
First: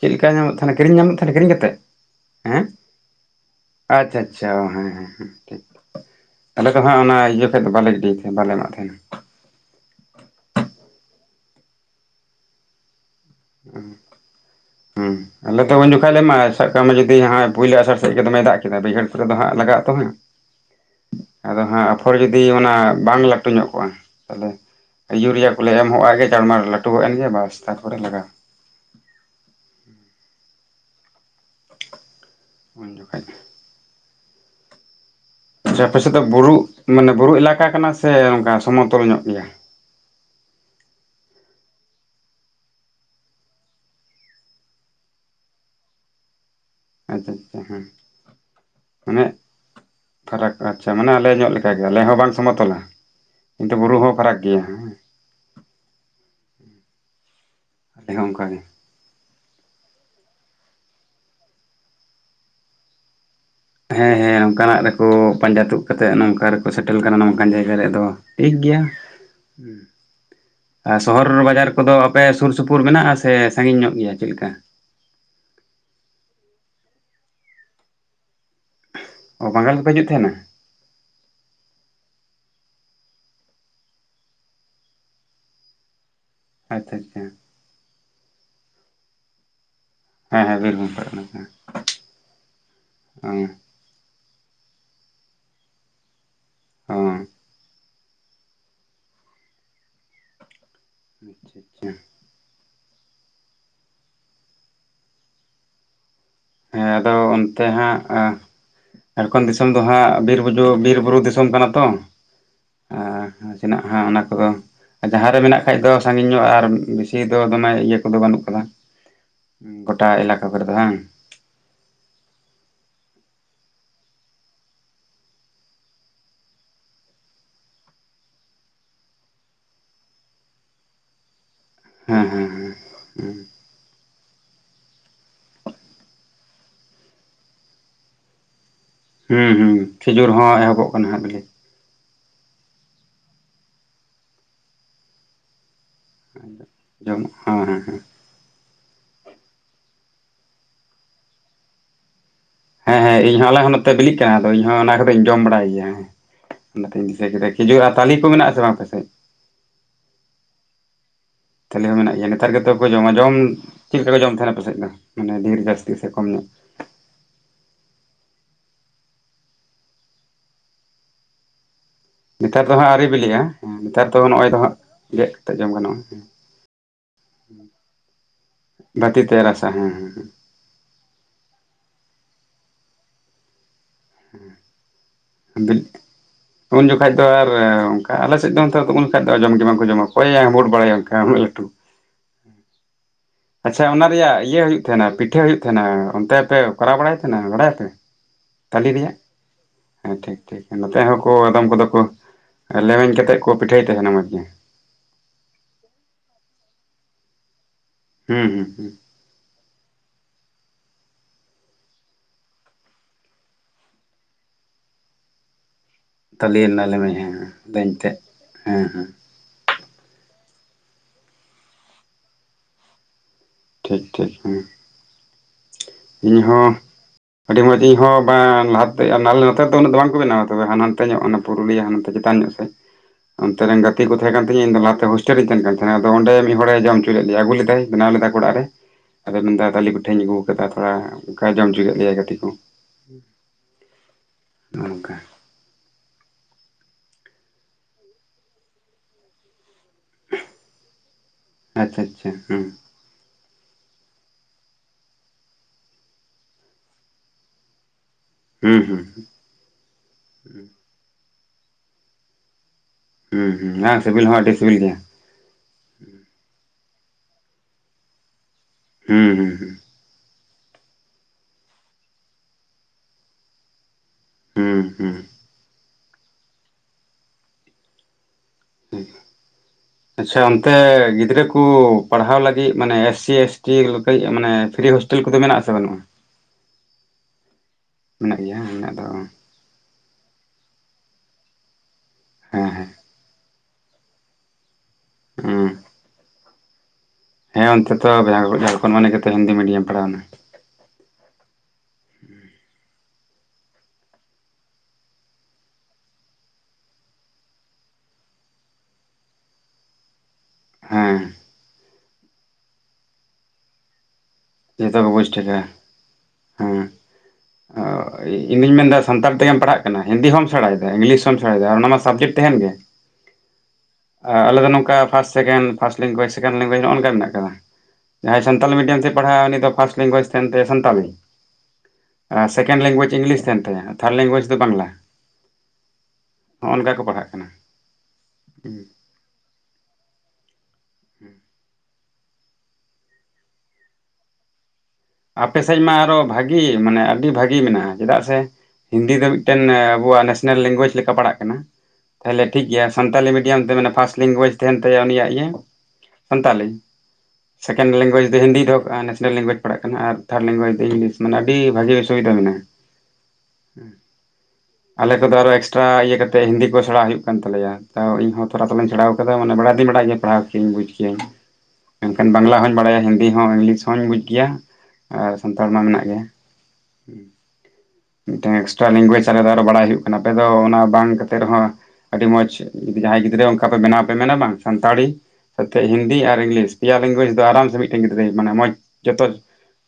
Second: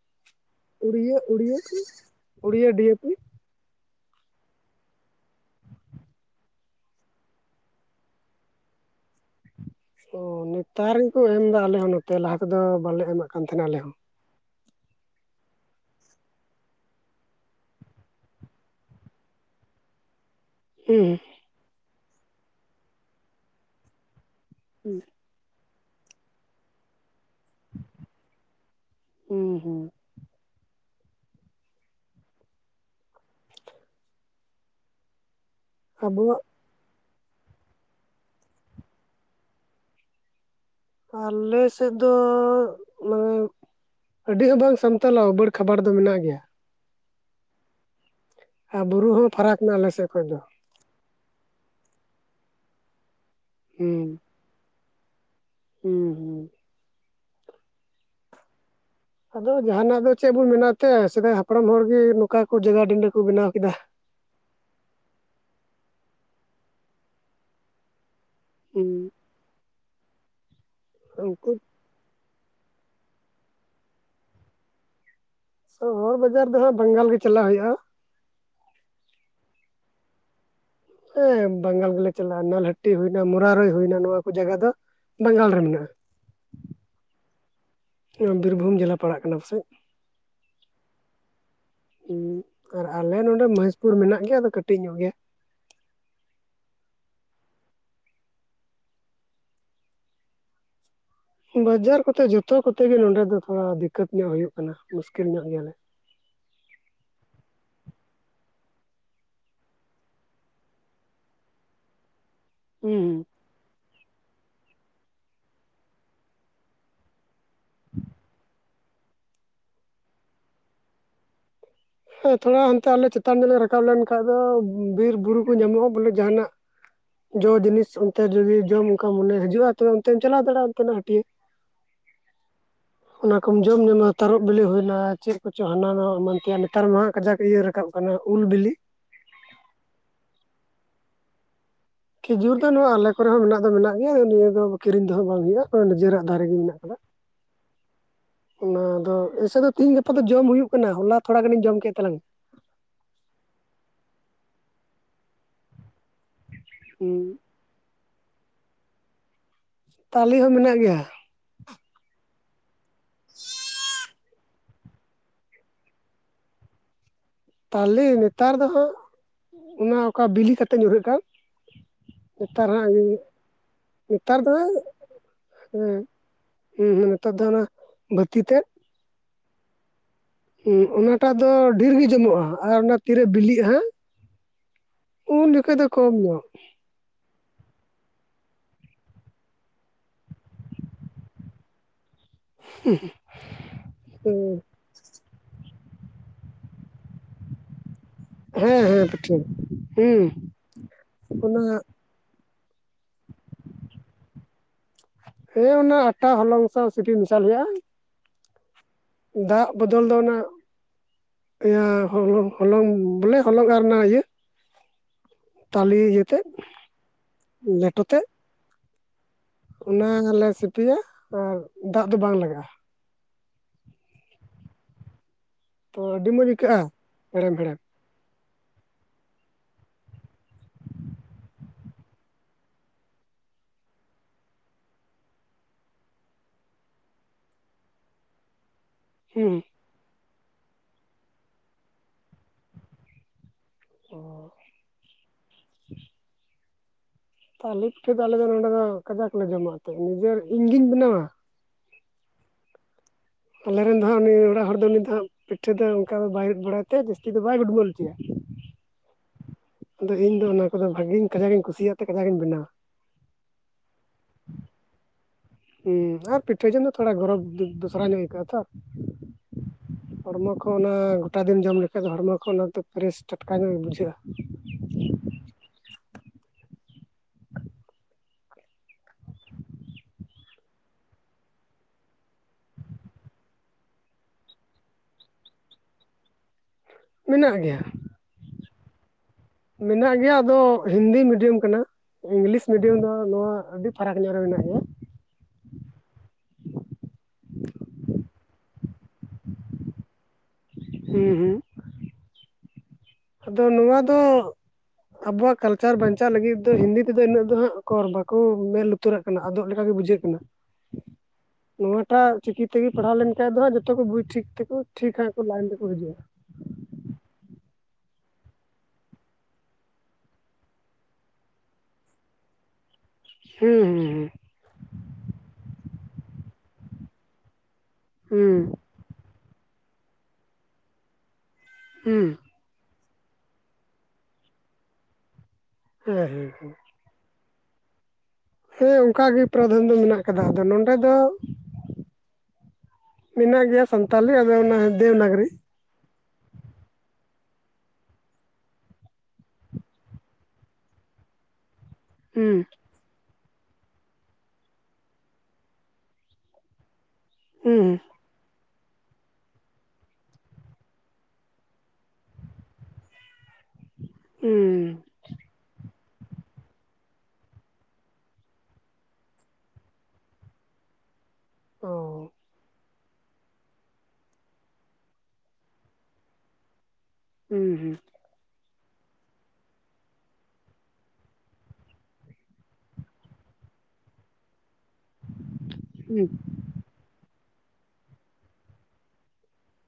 ᱪᱮᱫ ᱞᱤᱠᱟ ᱧᱟᱢ ᱛᱟᱦᱮᱱᱟ ᱠᱤᱨᱤᱧ ᱧᱟᱢᱮᱫ ᱩᱲᱭᱟᱹ ᱛᱟᱦᱮᱱᱟ ᱠᱤᱨᱤᱧ ᱩᱲᱭᱟᱹ ᱠᱟᱛᱮᱫ ᱦᱮᱸ? ᱩᱲᱭᱟᱹ ᱰᱤᱭᱮᱯᱤ ᱟᱪᱪᱷᱟ ᱟᱪᱪᱷᱟ ᱦᱮᱸ ᱦᱮᱸ ᱦᱮᱸ ᱴᱷᱤᱠ᱾ ᱟᱞᱮ ᱫᱚ ᱦᱟᱸᱜ ᱚᱱᱟ ᱤᱭᱟᱹ ᱛᱮᱫ ᱵᱟᱞᱮ ᱜᱤᱰᱤᱭᱮᱫ ᱛᱟᱸᱦᱮ ᱵᱟᱞᱮ ᱮᱢᱟᱜ ᱛᱟᱦᱮᱸᱱᱟ᱾ ᱚ ᱱᱤᱛᱟᱨ ᱜᱮᱠᱚ ᱮᱢ ᱫᱟ ᱟᱞᱮ ᱦᱚᱸ ᱱᱚᱛᱮ ᱞᱟᱦᱟ ᱛᱮᱫᱚ ᱵᱟᱞᱮ ᱮᱢᱟᱜ ᱠᱟᱱ ᱛᱟᱸᱦᱮᱱᱟ ᱟᱞᱮ ᱦᱚᱸ᱾ ᱦᱩᱸ᱾ ᱟᱞᱮ ᱛᱚ ᱩᱱ ᱡᱚᱠᱷᱡᱽ ᱞᱮ ᱮᱢᱟ ᱥᱟᱵ ᱠᱟᱜ ᱢᱮ ᱡᱩᱫᱤ ᱡᱟᱸᱦᱟᱭ ᱯᱩᱭᱞᱳ ᱟᱸᱥᱟᱲ ᱥᱮᱫ ᱜᱮ ᱫᱚᱢᱮᱭ ᱫᱟᱜ ᱠᱮᱫᱟ ᱵᱟᱹᱭᱦᱟᱹᱲ ᱠᱚᱨᱮ ᱫᱚ ᱦᱟᱸᱜ ᱞᱟᱜᱟᱜ ᱟᱛᱚ ᱦᱟᱸᱜ, [inaudible] ᱦᱩᱸ᱾ ᱟᱫᱚ ᱦᱟᱸᱜ ᱟᱯᱷᱚᱨ ᱡᱩᱫᱤ ᱚᱱᱟ ᱵᱟᱝ ᱞᱟᱹᱴᱩ ᱧᱚᱜ ᱠᱚᱜᱼᱟ, ᱛᱟᱦᱞᱮᱼᱼ ᱦᱩᱸ᱾ ᱤᱭᱩᱨᱤᱭᱟ ᱠᱚᱞᱮ ᱮᱢᱚ ᱦᱚᱜᱼᱟᱜ ᱜᱮ ᱪᱟᱲᱢᱟᱨ ᱞᱟᱴᱩ ᱜᱚᱜ ᱮᱱᱜᱮ ᱵᱟᱥ ᱛᱟᱯᱚᱨᱮ ᱞᱟᱜᱟ᱾ ᱦᱩᱸ ᱦᱩᱸ᱾ [unintelligible] ᱟᱪᱪᱷᱟ ᱟᱯᱮ ᱥᱮᱫ ᱫᱚ ᱟᱵᱚᱣᱟᱜ ᱵᱩᱨᱩ ᱢᱟᱱᱮ ᱵᱩᱨᱩ ᱮᱞᱟᱠᱟ ᱠᱟᱱᱟ, ᱥᱮ ᱱᱚᱠᱟ ᱥᱚᱢᱚᱛᱚᱞ ᱧᱚᱜ ᱜᱤᱭᱟ᱾ ᱟᱞᱮ ᱥᱮᱫ ᱫᱚ ᱢᱟᱹᱼᱼ ᱟᱹᱰᱤ ᱦᱚᱸ ᱵᱟᱝ ᱥᱟᱢᱛᱟᱞᱟ ᱩᱵᱟᱹᱲ ᱠᱷᱟᱵᱟᱲ ᱫᱚ ᱢᱮᱱᱟᱜ ᱜᱮᱭᱟ᱾ ᱟᱪᱪᱷᱟ ᱟᱪᱪᱷᱟ ᱦᱮᱸ᱾ ᱟᱨ ᱵᱩᱨᱩ ᱢᱟᱱᱮ ᱦᱚᱸ ᱯᱷᱟᱨᱟᱠ ᱮᱱᱟ ᱟᱞᱮ ᱥᱮᱫ ᱠᱷᱚᱡ ᱫᱚ᱾ ᱯᱷᱟᱨᱟᱠ ᱟᱪᱪᱷᱟ ᱢᱟᱱᱮ ᱟᱞᱮ ᱧᱚᱜ ᱞᱮᱠᱟ ᱜᱮ ᱟᱞᱮ ᱦᱚᱸ ᱵᱟᱝ ᱥᱚᱢᱚᱛᱚᱞᱟ ᱠᱤᱱᱛᱩ ᱵᱩᱨᱩ ᱦᱚᱸ ᱦᱩᱸ ᱯᱷᱟᱨᱟᱠ ᱜᱤᱭᱟ᱾ ᱦᱩᱸ ᱦᱩᱸ᱾ ᱟᱞᱮ ᱦᱚᱸ ᱚᱱᱠᱟ ᱜᱮ᱾ ᱟᱫᱚ ᱡᱟᱦᱟᱱᱟᱜ ᱫᱚ ᱪᱮᱜ ᱵᱚᱱ ᱢᱮᱱᱟᱜ ᱛᱮ ᱥᱮᱫᱟᱭ ᱦᱟᱯᱲᱟᱢ ᱦᱚᱲ ᱜᱤ ᱱᱚᱝᱠᱟ ᱠᱚ ᱡᱟᱜᱟ ᱰᱤᱰᱟᱹ ᱠᱚ ᱵᱮᱱᱟᱣ ᱠᱤᱫᱟ᱾ ᱦᱮᱸ ᱦᱮᱸ ᱱᱚᱝᱠᱟᱱᱟᱜ ᱨᱮᱠᱚ ᱯᱟᱸᱡᱟ ᱛᱩᱫ ᱠᱟᱛᱮ ᱱᱚᱝᱠᱟ ᱨᱮᱠᱚ ᱥᱮᱴᱮᱞ ᱠᱟᱱᱟ ᱱᱚᱝᱠᱟᱱ ᱡᱟᱭᱜᱟ ᱨᱮ ᱟᱫᱚᱼᱼ ᱴᱷᱤᱠ ᱜᱤᱭᱟ ᱦᱩᱸ ᱟᱨ ᱥᱚᱦᱚᱨ ᱩᱱᱠᱩ ᱵᱟᱡᱟᱨᱼᱼ ᱠᱚᱫᱚ ᱟᱯᱮ ᱥᱩᱨ ᱥᱩᱯᱩᱨ ᱢᱮᱱᱟᱜᱼᱟ, ᱥᱮ ᱥᱟᱺᱜᱤᱧ ᱧᱚᱜ ᱜᱤᱭᱟ ᱪᱮᱫ ᱞᱤᱠᱟ? ᱥᱚᱦᱚᱨ ᱵᱟᱡᱟᱨ ᱫᱚ ᱦᱟᱸᱜ ᱵᱟᱝᱜᱟᱞ ᱜᱮ ᱪᱟᱞᱟᱜ ᱦᱳᱭᱳᱜᱼᱟ᱾ ᱚ ᱵᱟᱝᱜᱟᱞ ᱜᱮ ᱯᱮ ᱦᱤᱡᱩᱜ ᱛᱮᱦᱮᱱᱟ? ᱦᱮᱸ ᱵᱟᱝᱜᱟᱞ ᱜᱮᱞᱮ ᱪᱟᱞᱟᱜᱼᱟ, ᱱᱚᱞᱦᱟᱹᱴᱤ ᱦᱩᱭᱱᱟ ᱢᱚᱨᱟᱨᱚᱭ ᱦᱩᱭᱱᱟ ᱱᱚᱣᱟ ᱠᱚ ᱡᱟᱭᱜᱟ ᱫᱚᱼᱼ ᱵᱟᱝᱜᱟᱞ ᱨᱮ ᱢᱮᱱᱟᱜᱼᱟ᱾ ᱟᱪᱪᱷᱟ ᱟᱪᱪᱷᱟ᱾ ᱵᱤᱨᱵᱷᱩᱢ ᱡᱮᱞᱟ ᱯᱟᱲᱟᱜ ᱠᱟᱱᱟ ᱯᱟᱥᱮᱡ᱾ ᱦᱮᱸ ᱦᱮᱸ ᱵᱤᱨᱵᱷᱩᱢ ᱯᱟᱲᱦᱟᱜ ᱠᱟᱱᱟ᱾ ᱦᱩᱸ ᱟᱨ ᱟᱞᱮ ᱱᱚᱸᱰᱮ ᱦᱮᱸ ᱢᱟᱡᱽᱯᱩᱨ ᱢᱮᱱᱟᱜ ᱜᱮᱭᱟ, ᱟᱫᱚ ᱠᱟᱹᱴᱤᱡ ᱧᱚᱜ ᱜᱮᱭᱟ᱾ ᱚᱻ ᱟᱪᱪᱷᱟ ᱟᱪᱪᱷᱟ ᱵᱟᱡᱟᱨ ᱠᱚᱛᱮ ᱡᱚᱛᱚ ᱠᱚᱛᱮ ᱜᱮ ᱱᱚᱸᱰᱮ ᱫᱚ ᱛᱷᱚᱲᱟ ᱫᱤᱠᱠᱟᱛ ᱧᱚᱜ ᱦᱳᱭᱳᱜ ᱠᱟᱱᱟ, ᱢᱩᱥᱠᱤᱞ ᱧᱚᱜ ᱜᱮᱭᱟ ᱞᱮ᱾ ᱦᱮᱸ ᱟᱫᱚ ᱚᱱᱛᱮ ᱦᱟᱸᱜᱼᱼ ᱡᱷᱟᱲᱠᱷᱚᱸᱰ ᱫᱤᱥᱚᱢ ᱫᱚ ᱦᱟᱸᱜ ᱵᱤᱨ ᱵᱩᱡᱩ, ᱵᱤᱨᱵᱩᱨᱩ ᱫᱤᱥᱚᱢ ᱠᱟᱱᱟ ᱛᱚ ᱟᱼᱼ ᱦᱩᱸ ᱦᱮᱱᱟᱜᱼᱟ ᱚᱱᱟ ᱠᱚᱫᱚ᱾ ᱡᱟᱦᱟᱸ ᱨᱮ ᱢᱮᱱᱟᱜ ᱠᱷᱟᱡ ᱫᱚ ᱥᱟᱺᱜᱤᱧ ᱧᱚᱜ ᱟᱨ ᱵᱤᱥᱤ ᱫᱚ ᱫᱚᱢᱮ ᱤᱭᱟᱹ ᱠᱚᱫᱚ ᱵᱟᱹᱱᱩᱜ ᱠᱟᱫᱟ᱾ ᱜᱚᱴᱟ ᱮᱞᱟᱠᱟ ᱠᱚᱨᱮ ᱫᱚ ᱵᱟᱝ᱾ ᱦᱮᱸ ᱛᱷᱚᱲᱟ ᱦᱟᱱᱛᱮ ᱟᱞᱮ ᱪᱮᱛᱟᱱ ᱧᱚᱜ ᱞᱮ ᱨᱟᱠᱟᱵ ᱞᱮᱱ ᱠᱷᱟᱡ ᱫᱚ ᱵᱤᱨ ᱵᱩᱨᱩ ᱠᱚ ᱧᱟᱢᱚᱜ ᱵᱚᱞᱮ ᱡᱟᱦᱟᱱᱟᱜᱼᱼ ᱡᱚ ᱡᱤᱱᱤᱥ ᱚᱱᱛᱮ ᱡᱩᱫᱤ ᱡᱚᱢ ᱚᱱᱠᱟ ᱢᱚᱱᱮ ᱦᱤᱡᱩᱜᱼᱟ, ᱛᱚᱵᱮ ᱚᱱᱛᱮᱢ ᱪᱟᱞᱟᱣ ᱫᱟᱲᱮᱭᱟᱜᱼᱟ, ᱚᱱᱛᱮᱱᱟᱜ ᱦᱟᱹᱴᱭᱟᱹ᱾ ᱦᱮᱸ ᱦᱮᱸ ᱦᱮᱸ᱾ ᱚᱱᱟᱠᱚᱢ ᱡᱚᱢ ᱧᱟᱢᱟ, ᱛᱟᱨᱚᱵ ᱵᱮᱞᱮ ᱦᱳᱭᱱᱟ ᱪᱮᱫ ᱠᱚᱪᱚ ᱦᱟᱱᱟ ᱱᱟᱣᱟ ᱮᱢᱟᱱ ᱛᱮᱭᱟᱜ᱾ ᱱᱮᱛᱟᱨ ᱢᱟ ᱠᱟᱡᱟᱠ ᱤᱭᱟᱹ ᱨᱟᱠᱟᱵ ᱠᱟᱱᱟ ᱩᱞ ᱵᱤᱞᱤ᱾ ᱦᱩᱸ ᱦᱩᱸ ᱠᱷᱤᱡᱩᱨ ᱦᱚᱸ ᱮᱦᱚᱵᱚᱜ ᱠᱟᱱᱟ ᱦᱟᱸᱜ᱾ ᱠᱷᱤᱡᱩᱨ ᱫᱚ ᱱᱚᱣᱟ ᱟᱞᱮ ᱠᱚᱨᱮ ᱦᱚᱸ ᱢᱮᱱᱟᱜ ᱫᱚ ᱢᱮᱱᱟᱜ ᱜᱮᱭᱟ ᱱᱤᱭᱟᱹ ᱫᱚ ᱠᱤᱨᱤᱧ ᱫᱚᱦᱚᱸ ᱵᱟᱝ ᱦᱳᱭᱳᱜᱼᱟ, ᱱᱤᱡᱮᱨᱟᱜ᱾ ᱫᱟᱨᱮ ᱜᱤ ᱢᱮᱱᱟᱜ ᱠᱟᱫᱟ᱾ ᱡᱚᱢ ᱦᱮᱸ ᱦᱮᱸ ᱚᱱᱟ ᱫᱚ ᱟᱹᱭᱥᱟᱹ ᱫᱚ ᱛᱤᱦᱤᱧ ᱜᱟᱯᱟ ᱫᱚ ᱡᱚᱢ ᱦᱩᱭᱩᱜ ᱠᱟᱱᱟ ᱦᱚᱞᱟ ᱛᱷᱚᱲᱟ ᱜᱟᱱᱤᱧ ᱡᱚᱢ ᱠᱮᱫ ᱛᱟᱞᱟᱝᱼᱟ᱾ ᱦᱮᱸ ᱦᱮᱸ ᱤᱧ ᱦᱚᱸ ᱟᱞᱮ ᱦᱚᱸ ᱱᱚᱛᱮ ᱵᱤᱞᱤᱜ ᱠᱟᱱᱟ, ᱟᱫᱚ ᱤᱧ ᱦᱚᱸ ᱚᱱᱟ ᱠᱚᱫᱚᱧ ᱡᱚᱢ ᱵᱟᱲᱟᱭ ᱜᱤᱭᱟ ᱚᱱᱟᱛᱮᱧ ᱫᱤᱥᱟᱹ ᱠᱮᱫᱟ᱾ ᱠᱷᱤᱡᱩᱨ ᱟᱨ ᱛᱟᱞᱤ ᱠᱚ ᱢᱮᱱᱟᱜᱼᱟᱥᱮ ᱵᱟᱝ ᱟᱯᱮ ᱥᱮᱫ? ᱛᱟᱞᱤ ᱦᱚᱸ ᱢᱮᱱᱟᱜ ᱜᱮᱭᱟ᱾ ᱛᱟᱹᱞᱮ ᱦᱚᱸ ᱢᱮᱱᱟᱜ ᱜᱮᱭᱟ ᱱᱮᱛᱟᱨ ᱜᱮᱛᱚ ᱠᱚ ᱡᱚᱢᱟ ᱡᱚᱢ ᱪᱮᱫ ᱞᱮᱠᱟ ᱠᱚ ᱡᱚᱢ ᱛᱟᱦᱮᱱᱟ ᱟᱯᱮᱥᱮᱫ ᱫᱚ ᱢᱟᱱᱮ ᱰᱷᱮᱨ ᱡᱟᱹᱥᱛᱤ ᱥᱮ ᱠᱚᱢ ᱧᱚᱜ? ᱛᱟᱞᱮ ᱱᱮᱛᱟᱨ ᱫᱚ ᱦᱟᱸᱜ ᱚᱱᱟ ᱚᱠᱟ ᱵᱤᱞᱤ ᱠᱟᱛᱮᱫ ᱧᱩᱨᱦᱟᱹᱜ ᱠᱟᱱᱼᱼ ᱱᱮᱛᱟᱨ ᱫᱚ ᱦᱟᱹᱜ ᱟᱹᱣᱨᱤ ᱵᱤᱞᱤᱜᱼᱟ, ᱱᱮᱛᱟᱨ ᱫᱚ ᱱᱚᱜ ᱚᱭ ᱫᱚ ᱦᱟᱜ ᱜᱮᱫ ᱠᱟᱛᱮᱜ ᱡᱚᱢ ᱜᱟᱱᱚᱜᱼᱟ᱾ ᱦᱩᱸ ᱦᱩᱸ ᱱᱮᱛᱟᱨ ᱫᱚ ᱚᱱᱟ ᱵᱷᱟᱛᱤ ᱛᱮᱫᱼᱼ ᱵᱟᱴᱤ ᱛᱮ ᱨᱟᱥᱟ ᱦᱮᱸ ᱦᱮᱸ ᱦᱮᱸ ᱦᱩᱸ ᱚᱱᱟᱴᱟᱜ ᱫᱚ ᱰᱷᱮᱨᱜᱤ ᱡᱚᱢᱚᱜ ᱟ ᱟᱨ ᱚᱱᱟ ᱛᱤᱨᱮ ᱵᱤᱞᱤᱜᱼᱟ ᱦᱟᱸᱜ᱾ ᱩᱱ ᱢᱮᱱ ᱡᱚᱠᱷᱚᱡ ᱫᱟᱹᱧ ᱫᱚ ᱠᱚᱢ ᱧᱚᱜ ᱯᱷᱳᱱ ᱧᱚᱜ ᱵᱟᱠᱷᱟᱡ ᱫᱚ ᱟᱨ ᱚᱱᱠᱟ ᱟᱞᱮ ᱥᱮᱫ ᱫᱚ ᱱᱮᱛᱟᱨ ᱫᱚ ᱚᱱᱠᱟ ᱫᱚ ᱡᱚᱢ ᱜᱮ ᱵᱟᱝᱠᱚ ᱡᱚᱢᱟ᱾ ᱚᱠᱚᱭᱟ ᱦᱟᱢᱵᱩᱲ ᱵᱟᱲᱟᱭᱟ ᱚᱱᱠᱟ ᱩᱱᱟᱜ ᱞᱟᱹᱴᱩ᱾ [unintelligible] ᱟᱪᱪᱷᱟ ᱚᱱᱟ ᱨᱮᱭᱟᱜ ᱤᱭᱟᱹ ᱦᱩᱭᱩᱜ ᱛᱟᱦᱮᱸᱱᱟ, ᱯᱤᱴᱷᱟᱹ ᱦᱩᱭᱩᱜ ᱛᱟᱦᱮᱸᱱᱟ᱾ ᱚᱱᱛᱮ ᱯᱮ ᱠᱚᱨᱟᱣ ᱵᱟᱲᱟᱭ ᱛᱟᱦᱮᱸᱱᱟ ᱵᱟᱲᱟᱭᱟᱯᱮ? ᱦᱮᱸ ᱛᱟᱞᱤ ᱦᱮᱸ ᱨᱮᱭᱟᱜ ᱯᱤᱴᱷᱟᱹᱭ, ᱦᱮᱸ ᱴᱷᱤᱠ ᱴᱷᱤᱠ, ᱱᱚᱛᱮ ᱦᱚᱸᱠᱚ ᱟᱫᱚᱢ ᱠᱚᱫᱚ ᱠᱚ ᱞᱮᱣᱮᱧ ᱠᱟᱛᱮᱫ ᱠᱚ ᱯᱤᱴᱷᱟᱹᱭ ᱛᱟᱦᱮᱸᱱᱟ ᱢᱚᱡᱽ ᱜᱮ᱾ ᱦᱮᱸ ᱚᱱᱟ ᱟᱴᱟ ᱦᱚᱞᱚᱝ ᱥᱟᱶ ᱥᱤᱯᱤ ᱢᱮᱥᱟᱞ ᱦᱩᱭᱩᱜᱼᱟ᱾ ᱦᱩᱸ ᱦᱩᱸ ᱦᱩᱸ ᱫᱟᱜ ᱵᱚᱫᱚᱞ ᱫᱚ ᱚᱱᱟ ᱮᱸᱭᱟ ᱦᱚᱞᱚᱝ ᱦᱚᱞᱚᱝ ᱵᱚᱞᱮ ᱦᱚᱞᱚᱝ ᱟᱨ ᱚᱱᱟ ᱤᱭᱟᱹ ᱛᱟᱞᱤ ᱛᱟᱞᱮ ᱚᱱᱟ ᱞᱟᱹᱭ ᱢᱮ ᱦᱮᱸ ᱦᱮᱸ, ᱫᱮᱱᱛᱮᱜ ᱦᱮᱸ ᱦᱮᱸ, ᱚᱱᱟ ᱟᱞᱮ ᱥᱤᱯᱤᱭᱟ ᱟᱨ ᱫᱟᱜ ᱫᱚ ᱵᱟᱝ ᱞᱟᱜᱟᱜᱼᱟ᱾ ᱴᱷᱤᱠ ᱴᱷᱤᱠ ᱦᱩᱸ, ᱛᱚ ᱟᱹᱰᱤ ᱤᱧ ᱢᱚᱡᱽ ᱦᱚᱸ ᱟᱹᱭᱠᱟᱹᱜᱼᱟ ᱦᱮᱲᱮᱢ ᱟᱹᱰᱤ ᱢᱚᱡᱽ ᱦᱮᱲᱮᱢ ᱤᱧ ᱦᱚᱸ ᱵᱟᱝ ᱞᱟᱦᱟᱛᱮ ᱱᱟᱞᱮ ᱱᱚᱛᱮ ᱫᱚ ᱩᱱᱟᱹᱜ ᱫᱚ ᱵᱟᱝᱠᱚ ᱵᱮᱱᱟᱣᱟ, ᱛᱚᱵᱮ ᱦᱟᱱᱟᱱᱛᱮ ᱧᱚᱜ ᱚᱱᱟ ᱯᱩᱨᱩᱞᱤᱭᱟᱹ ᱦᱟᱱᱟᱱᱛᱮ ᱪᱮᱛᱟᱱ ᱧᱚᱜ ᱥᱮᱜ᱾ ᱚᱱᱛᱮ ᱨᱮᱱ ᱜᱟᱛᱮ ᱠᱚ ᱛᱟᱦᱮᱸ ᱠᱟᱱ ᱛᱤᱧᱟ᱾ ᱤᱧ ᱫᱚ ᱞᱟᱦᱟ ᱛᱮ ᱦᱳᱥᱴᱮᱞ ᱨᱮᱧ ᱠᱟᱱ ᱛᱟᱦᱮᱸᱱᱟ᱾ ᱟᱫᱚ ᱚᱸᱰᱮ ᱢᱤᱫ ᱦᱚᱲᱮ ᱡᱚᱢ ᱚᱪᱚ ᱞᱮᱫ ᱞᱮᱭᱟ, ᱟᱹᱜᱩ ᱞᱮᱫᱟᱭ ᱵᱮᱱᱟᱣ ᱞᱮᱫᱟ ᱚᱲᱟᱜ ᱨᱮ, ᱟᱫᱚ ᱦᱩᱸ ᱢᱮᱱᱫᱟ ᱛᱟᱞᱤ ᱯᱤᱴᱸᱷᱟᱧ ᱟᱹᱜᱩ [unintelligible] ᱛᱷᱚᱲᱟ ᱚᱱᱠᱟᱭ ᱡᱚᱢ ᱦᱚᱪᱚ ᱠᱮᱫ ᱞᱮᱭᱟᱭ ᱜᱟᱛᱮ ᱠᱚ ᱚ ᱱᱚᱜ-ᱚ ᱱᱚᱝᱠᱟ᱾ [unintelligible] ᱛᱟᱞᱮ ᱯᱤᱴᱷᱟᱹ ᱫᱚ ᱟᱞᱮᱫᱚ ᱱᱚᱸᱰᱮ ᱫᱚ ᱠᱟᱡᱟᱠᱞᱮ ᱡᱚᱢᱟ, ᱮᱱᱛᱮ ᱱᱤᱡᱮᱨ ᱤᱧᱜᱤᱧ ᱵᱮᱱᱟᱣᱟ᱾ ᱟᱪᱪᱷᱟ ᱟᱪᱪᱷᱟ ᱦᱩᱸ ᱟᱞᱮ ᱨᱮᱱ ᱫᱚ ᱦᱟᱸᱜ ᱩᱱᱤ ᱚᱲᱟᱜ ᱦᱚᱲ ᱫᱚ ᱩᱱᱤ ᱫᱚ ᱦᱟᱸᱜ ᱯᱤᱴᱷᱟᱹ ᱫᱚ ᱚᱱᱠᱟ ᱫᱚ ᱵᱟᱭ ᱨᱤᱫ ᱵᱟᱲᱟᱭ ᱛᱮ ᱡᱟᱹᱥᱛᱤ ᱫᱚ ᱵᱟᱭ ᱜᱩᱰᱢᱟᱹ ᱦᱚᱪᱚᱭᱟ᱾ ᱦᱩᱸ ᱦᱩᱸ ᱟᱫᱚ ᱤᱧ ᱫᱚ ᱚᱱᱟ ᱠᱚᱫᱚ ᱵᱷᱟᱜᱤᱧ ᱠᱟᱡᱟᱠ ᱤᱧ ᱠᱩᱥᱤᱭᱟᱜ ᱛᱮ ᱠᱟᱡᱟᱠ ᱤᱧ ᱵᱮᱱᱟᱣᱟ᱾ ᱦᱩᱸ ᱦᱩᱸ ᱦᱮᱸ ᱥᱤᱵᱤᱞ ᱦᱚᱸ ᱟᱹᱰᱤ ᱥᱤᱵᱤᱞ ᱜᱮᱭᱟ᱾ ᱦᱩᱸ ᱟᱨ ᱯᱤᱴᱷᱟᱹ ᱡᱚᱢ ᱫᱚ ᱛᱷᱚᱲᱟ ᱜᱚᱨᱚᱵᱽ ᱫᱚ ᱫᱚᱥᱨᱟ ᱧᱚᱜ ᱟᱹᱭᱠᱟᱹᱜᱼᱟ ᱛᱚ᱾ ᱦᱩᱸ ᱦᱩᱸ ᱦᱩᱸ ᱦᱚᱲᱢᱚ ᱠᱚ ᱚᱱᱟ ᱜᱚᱴᱟ ᱫᱤᱱ ᱡᱚᱢ ᱞᱮᱠᱷᱟᱡ ᱫᱚ ᱦᱚᱲᱢᱚ ᱠᱷᱚᱱ ᱚᱱᱟ ᱫᱚ ᱯᱨᱮᱥ ᱴᱟᱴᱠᱟ ᱧᱚᱜ ᱵᱩᱡᱷᱟᱹᱜᱼᱟ᱾ ᱦᱩᱸ ᱦᱩᱸ [inaudible] ᱴᱷᱤᱠ ᱜᱮᱭᱟ, ᱟᱪᱪᱷᱟ ᱚᱱᱛᱮ ᱜᱤᱫᱽᱨᱟᱹ ᱠᱚ ᱯᱟᱲᱦᱟᱣ ᱞᱟᱹᱜᱤᱫ ᱢᱟᱱᱮ ᱮᱥ ᱥᱤ ᱮᱥ ᱴᱤ ᱠᱟᱹᱡ ᱢᱟᱱᱮ ᱯᱷᱤᱨᱤ ᱦᱳᱥᱴ ᱦᱳᱴᱮᱞ ᱠᱚᱫᱚ ᱢᱮᱱᱟᱜ ᱟᱥᱮ ᱵᱟᱹᱱᱩᱜᱼᱟ? ᱢᱮᱱᱟᱜ ᱜᱮᱭᱟ, ᱢᱮᱱᱟᱜ ᱜᱮᱭᱟ, ᱢᱮᱱᱟᱜ ᱫᱚ ᱚ᱾ ᱢᱮᱱᱟᱜ ᱜᱮᱭᱟ, ᱟᱫᱚ ᱦᱤᱱᱫᱤ ᱢᱤᱰᱤᱭᱟᱹᱢ ᱠᱟᱱᱟ᱾ ᱤᱝᱞᱤᱥ ᱦᱮᱸ ᱦᱮᱸ ᱢᱤᱰᱤᱭᱟᱹᱢ ᱫᱚ ᱱᱚᱣᱟ ᱟᱹᱰᱤ ᱯᱷᱟᱨᱟᱠ ᱧᱚᱜ ᱨᱮ ᱢᱮᱱᱟᱜ ᱜᱮᱭᱟ᱾ ᱦᱩᱸ ᱦᱮᱸ ᱚᱱᱛᱮ ᱛᱚ ᱡᱷᱟᱲᱠᱷᱚᱸᱰ ᱢᱟᱱᱮ ᱜᱮᱛᱚ ᱦᱤᱱᱫᱤ ᱢᱤᱰᱤᱭᱟᱢ ᱯᱟᱲᱟᱣ ᱮᱱᱟ᱾ ᱦᱩᱸ ᱦᱩᱸ [inaudible] ᱟᱫᱚ ᱱᱚᱣᱟ ᱫᱚ ᱟᱵᱚᱣᱟᱜ ᱠᱟᱞᱪᱟᱨ ᱵᱟᱧᱪᱟᱜ ᱞᱟᱹᱜᱤᱫ ᱫᱚ ᱦᱤᱱᱫᱤ ᱛᱮᱫᱚ ᱤᱱᱟᱹᱜ ᱫᱚ ᱦᱟᱸᱜ ᱠᱚ ᱵᱟᱠᱚ ᱢᱮᱫ ᱞᱩᱛ ᱛᱩᱨᱟᱜ ᱠᱟᱱᱟ ᱟᱫᱚᱜ ᱞᱮᱠᱟ ᱜᱮ ᱵᱩᱡᱷᱟᱹᱜ ᱠᱟᱱᱟ᱾ ᱦᱮᱸ ᱱᱚᱣᱟ ᱴᱟᱜ ᱪᱤᱠᱤ ᱛᱮᱜᱮ ᱯᱟᱲᱦᱟᱣ ᱞᱮᱱᱠᱷᱟᱱ ᱫᱚ ᱦᱟᱸᱜ ᱡᱚᱛᱚ ᱠᱚ ᱵᱩᱡᱽ ᱴᱷᱤᱠ ᱴᱷᱤᱠ᱾ ᱡᱷᱚᱛᱚ ᱠᱚ ᱵᱩᱡᱽ ᱦᱟᱸᱜ ᱴᱷᱤᱠᱟ ᱞᱟᱭᱤᱱ ᱛᱮᱠᱚ ᱦᱤᱡᱩᱜᱼᱟ ᱦᱮᱸ ᱚ᱾ ᱤᱧ ᱫᱩᱧ ᱢᱮᱱ ᱫᱟ ᱥᱟᱱᱛᱟᱲ ᱛᱮᱜᱮᱢ ᱯᱟᱲᱦᱟᱜ ᱠᱟᱱᱟ, ᱦᱤᱱᱫᱤ ᱦᱚᱢ ᱥᱮᱬᱟᱭ ᱫᱟ, ᱤᱝᱞᱤᱥ ᱦᱚᱢ ᱥᱮᱬᱟᱭ ᱫᱟ ᱟᱨ ᱚᱱᱟ ᱢᱟ ᱥᱟᱵᱡᱮᱠᱴ ᱛᱟᱦᱮᱸᱱ ᱜᱮ᱾ ᱦᱩᱸ ᱟᱞᱮ ᱫᱚ ᱱᱚᱝᱠᱟ first second first language second language ᱱᱚᱜ-ᱱᱚᱝᱠᱟ ᱢᱮᱱᱟᱜ ᱠᱟᱫᱟ ᱡᱟᱦᱟᱸᱭ ᱦᱩᱸ ᱥᱟᱱᱛᱟᱞᱤ ᱢᱤᱰᱤᱭᱟᱢ ᱛᱮ ᱯᱟᱲᱦᱟᱜ-ᱟ ᱩᱱᱤ ᱫᱚ ᱯᱷᱟᱥᱴ ᱞᱮᱝᱜᱩᱣᱮᱡᱽ ᱛᱟᱦᱮᱱ ᱛᱟᱭ ᱥᱟᱱᱛᱟᱞᱤ ᱦᱩᱸ ᱟᱨ ᱥᱮᱠᱮᱱ ᱞᱮᱝᱜᱩᱣᱮᱡᱽ ᱤᱝᱞᱤᱥ ᱛᱟᱦᱮᱱ ᱛᱟᱭᱟ, ᱛᱷᱟᱲ ᱞᱮᱝᱜᱩᱣᱮᱡᱽ ᱫᱚ ᱵᱟᱝᱞᱟ ᱦᱮᱸ ᱦᱮᱸ ᱦᱚᱸᱜᱼ ᱦᱮᱸ ᱱᱚᱝᱠᱟ ᱠᱚ ᱯᱟᱲᱦᱟᱜ ᱠᱟᱱᱟ ᱚᱱᱠᱟᱜ ᱜᱮ ᱯᱨᱚᱵᱚᱞᱮᱢ ᱫᱚ ᱢᱮᱱᱟᱜ ᱟᱠᱟᱫᱟ ᱟᱫᱚ ᱱᱚᱸᱰᱮ ᱫᱚ ᱢᱮᱱᱟᱜ ᱜᱮᱭᱟ ᱥᱟᱱᱛᱟᱞᱤ ᱟᱫᱚ ᱚᱱᱟ ᱫᱮᱵᱽᱱᱟᱜᱽᱨᱤ ᱯᱟᱥᱮᱫ ᱢᱟ ᱟᱨᱚ ᱵᱷᱟᱜᱤ ᱢᱟᱱᱮ ᱟᱹᱰᱤ ᱵᱷᱟᱹᱜᱤ ᱢᱮᱱᱟᱜᱼᱟ ᱪᱮᱫᱟᱜ ᱥᱮ ᱦᱤᱱᱫᱤ ᱫᱚ ᱢᱤᱜᱴᱮᱱ ᱟᱵᱚᱣᱟᱜ ᱱᱮᱥᱱᱮᱞ ᱞᱮᱝᱜᱩᱣᱮᱡ ᱞᱮᱠᱟ ᱯᱟᱲᱟᱜ ᱠᱟᱱᱟ ᱛᱟᱦᱭᱞᱮ ᱦᱩᱸ ᱴᱷᱤᱠ ᱜᱮᱭᱟ ᱥᱟᱱᱛᱟᱞᱤ ᱢᱤᱰᱤᱭᱟᱢ ᱛᱮ ᱢᱮᱱᱟ ᱯᱷᱟᱥᱴ ᱞᱮᱝᱜᱩᱣᱮᱡᱽ ᱛᱟᱦᱮᱱ ᱛᱟᱭᱟ ᱩᱱᱤᱭᱟᱜ ᱤᱭᱟᱹ ᱥᱟᱱᱛᱟᱞᱤ ᱦᱩᱸ ᱥᱮᱠᱮᱱᱰ ᱞᱮᱝᱜᱩᱭᱮᱡ ᱫᱚ ᱦᱤᱱᱫᱤ ᱫᱚᱦᱚ ᱠᱟᱜᱼᱟ ᱥᱮᱠᱮᱱᱰ ᱞᱮᱝᱜᱩᱣᱮᱡᱽ ᱯᱟᱲᱟᱜ ᱠᱟᱱᱟ ᱟᱨ ᱛᱷᱷᱷᱷᱟᱨᱰ ᱞᱮᱝᱜᱩᱣᱮᱡᱽ ᱫᱚ ᱤᱝᱞᱤᱥ ᱢᱟᱱᱮ ᱟᱹᱰᱤ ᱵᱷᱟᱹᱜᱤ ᱥᱩᱵᱤᱫᱷᱟ ᱢᱮᱱᱟᱜᱼᱟ ᱦᱩᱸ ᱟᱞᱮ ᱠᱚᱫᱚ ᱟᱨ ᱮᱠᱥᱴᱨᱟ ᱤᱭᱟᱹ ᱠᱟᱛᱮ ᱦᱤᱱᱫᱤ ᱠᱚ ᱥᱮᱬᱟ ᱦᱩᱭᱩᱜ ᱠᱟᱱ ᱛᱟᱞᱮᱭᱟ ᱛᱚ ᱤᱧ ᱛᱷᱚᱲᱟ ᱛᱷᱚᱲᱟᱧ ᱥᱮᱲᱟ ᱟᱠᱟᱫᱟ ᱢᱟᱱᱮ ᱵᱟᱰᱟᱭ ᱫᱩᱧ ᱵᱟᱰᱟᱭ ᱜᱮᱭᱟ ᱯᱟᱲᱦᱟᱣ ᱵᱩᱡᱽ ᱜᱮᱭᱟᱹᱧ ᱚ ᱢᱮᱱᱠᱷᱟᱱ ᱵᱟᱝᱞᱟ ᱦᱚᱧ ᱵᱟᱲᱟᱭᱟ ᱦᱤᱱᱫᱤ ᱦᱚᱸ ᱤᱝᱞᱤᱥ ᱦᱚᱧ ᱵᱩᱡᱽ ᱜᱮᱭᱟ ᱟᱨ ᱥᱟᱱᱛᱟᱲ ᱢᱟ ᱢᱮᱱᱟᱜ ᱜᱮ ᱦᱩᱸ ᱦᱩᱸ ᱢᱤᱫᱴᱮᱱ ᱮᱠᱥᱴᱨᱟ ᱞᱮᱝᱜᱩᱣᱮᱡ ᱟᱞᱮ ᱫᱚ ᱟᱨᱚ ᱵᱟᱲᱟᱭ ᱦᱩᱭᱩᱜ ᱠᱟᱱᱟ ᱟᱯᱮ ᱫᱚ ᱚᱱᱟ ᱵᱟᱝ ᱠᱟᱛᱮᱫ ᱨᱮᱦᱚᱸ ᱟᱹᱰᱤ ᱢᱚᱸᱡᱽ ᱡᱟᱦᱟᱸᱭ ᱜᱤᱫᱽᱨᱟᱹ ᱚᱱᱠᱟ ᱯᱮ ᱵᱮᱱᱟᱣ ᱯᱮ ᱢᱮᱱᱟ ᱵᱟᱝ ᱥᱟᱱᱛᱟᱲᱤ ᱥᱟᱶᱛᱮ ᱦᱤᱱᱫᱤ ᱦᱩᱸ ᱟᱨ ᱤᱝᱞᱤᱥ ᱯᱮᱭᱟ ᱞᱮᱝᱜᱩᱣᱮᱡᱽ ᱫᱚ ᱟᱨᱟᱢ ᱥᱮ ᱢᱤᱫᱴᱮᱱ ᱜᱤᱫᱽᱨᱟᱹᱭ ᱢᱟᱱᱮ ᱢᱚᱡᱽ ᱡᱚᱛᱚ